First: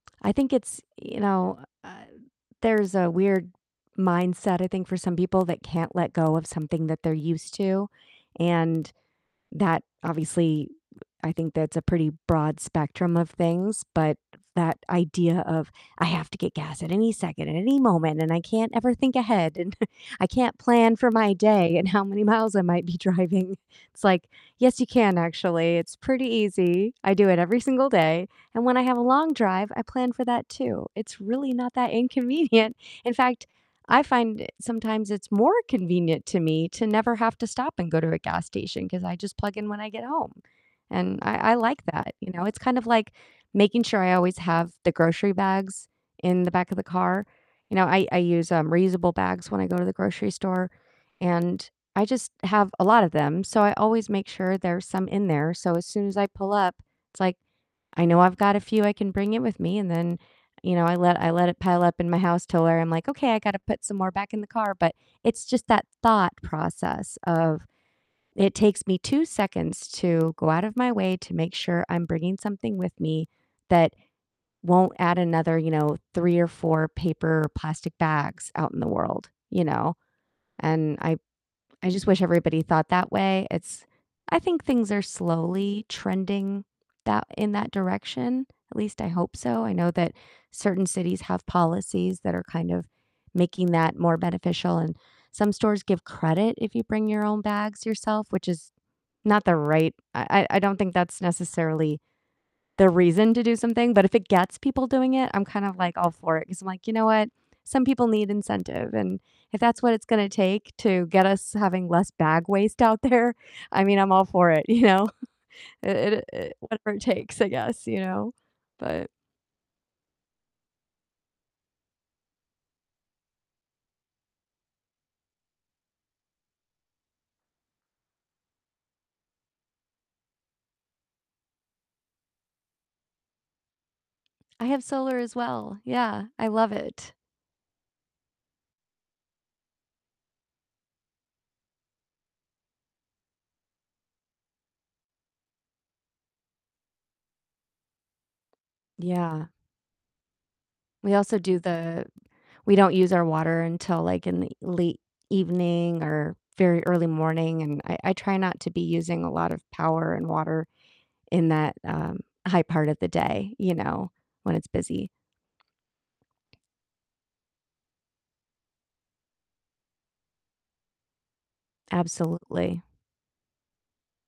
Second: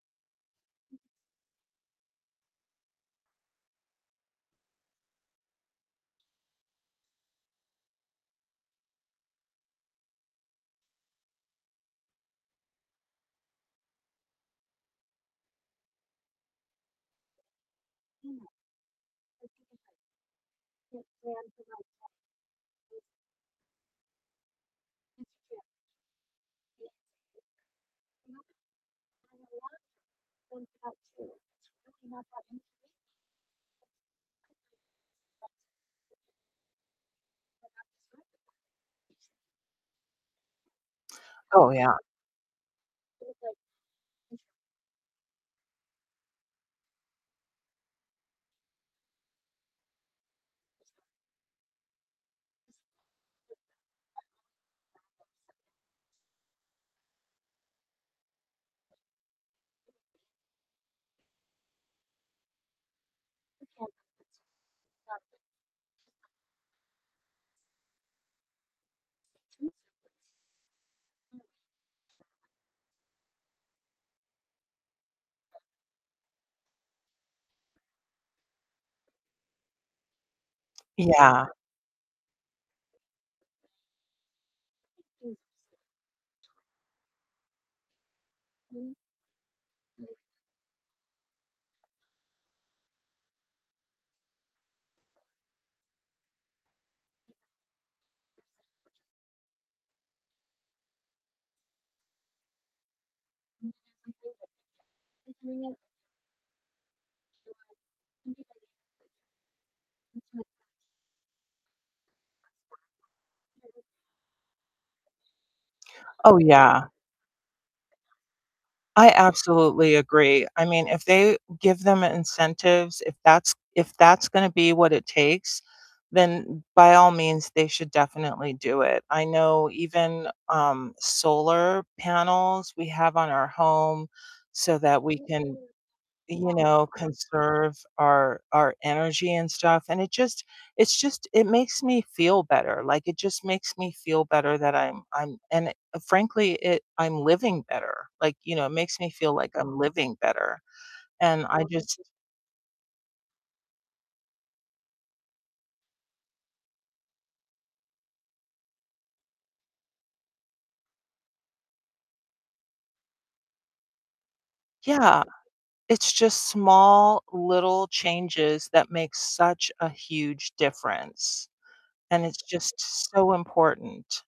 I think it's you know uh there's a weird mindset, I think for some people that can't let go of something that they're used to, and that obviously, I think that's a pretty broad spectrum of things, but that idea of, "I have to get gas at any second, at any moment, and I can't ever think ahead, and I can't plan for my day and how many miles I might be driving." It's like, "Yes, you can actually. It's pretty easy, I do it every single day," and when I have a long drive, I plan for that too it's really not that inconvenient. In fact, I find sometimes it's more convenient to me to never have to stop and go to a gas station 'cause I just plug in when I get home and I I Oh, like yeah. that, you know? It's kind of like making sure I always have the grocery bags in the back of the car you know, I I use, um, reusable bags when I go to the grocery store and I just have a lot of them, so I always make sure there's some in there, so as soon as I pull up, it's like I know I've got a few I can bring in with me, and then, you know, I let I let it pile up in my house till where I'm like, "Okay, I gotta put some more back in the car," but it's just that thought process of it takes me 2 seconds to go out of my way to make sure I'm bringing something with me that won't add another, you know, 3 or 4 paper or plastic bags out in the world, you know, and I I Yeah. I just wish everybody thought that way. It's I think things are slowly trending that in that direction, at least I hope so, I know that certain cities have policies that are kind of making that more beneficial, and some stores give credit if you bring your own bags yourself, which is not the right I I I don't think that's necessarily the reason to do something, but if it gets people doing it, I'm kind of like all for it 'cause I'm like, you know what? Some people need incentive, and if that's what it's gonna take to get us having less bag waste out there, I mean, I'm all for it, you know, it Oh, it, yeah. whatever it takes, I guess you know, but I absolutely agree, I mean, if they give them incentives, if that's if that's gonna be what it takes, then by all means, they should definitely do it. I know even, um, solar panels we have on our home I so have that solar we as can, well, yeah, I you love know, it. conserve our our energy and stuff, and it just it's just, it makes me feel better, like, it just makes me feel better that I'm I'm and frankly it I'm living better, like, you know, it makes me feel Yeah. like I'm living better, We also and do I just the we don't use our water until like in the late evening or very early morning, and I I try not to be using a lot of power and water in that, um, high part of the day, you know, when it's busy. Yeah, it's just small little changes that make such a huge difference, and it's just Absolutely. so important.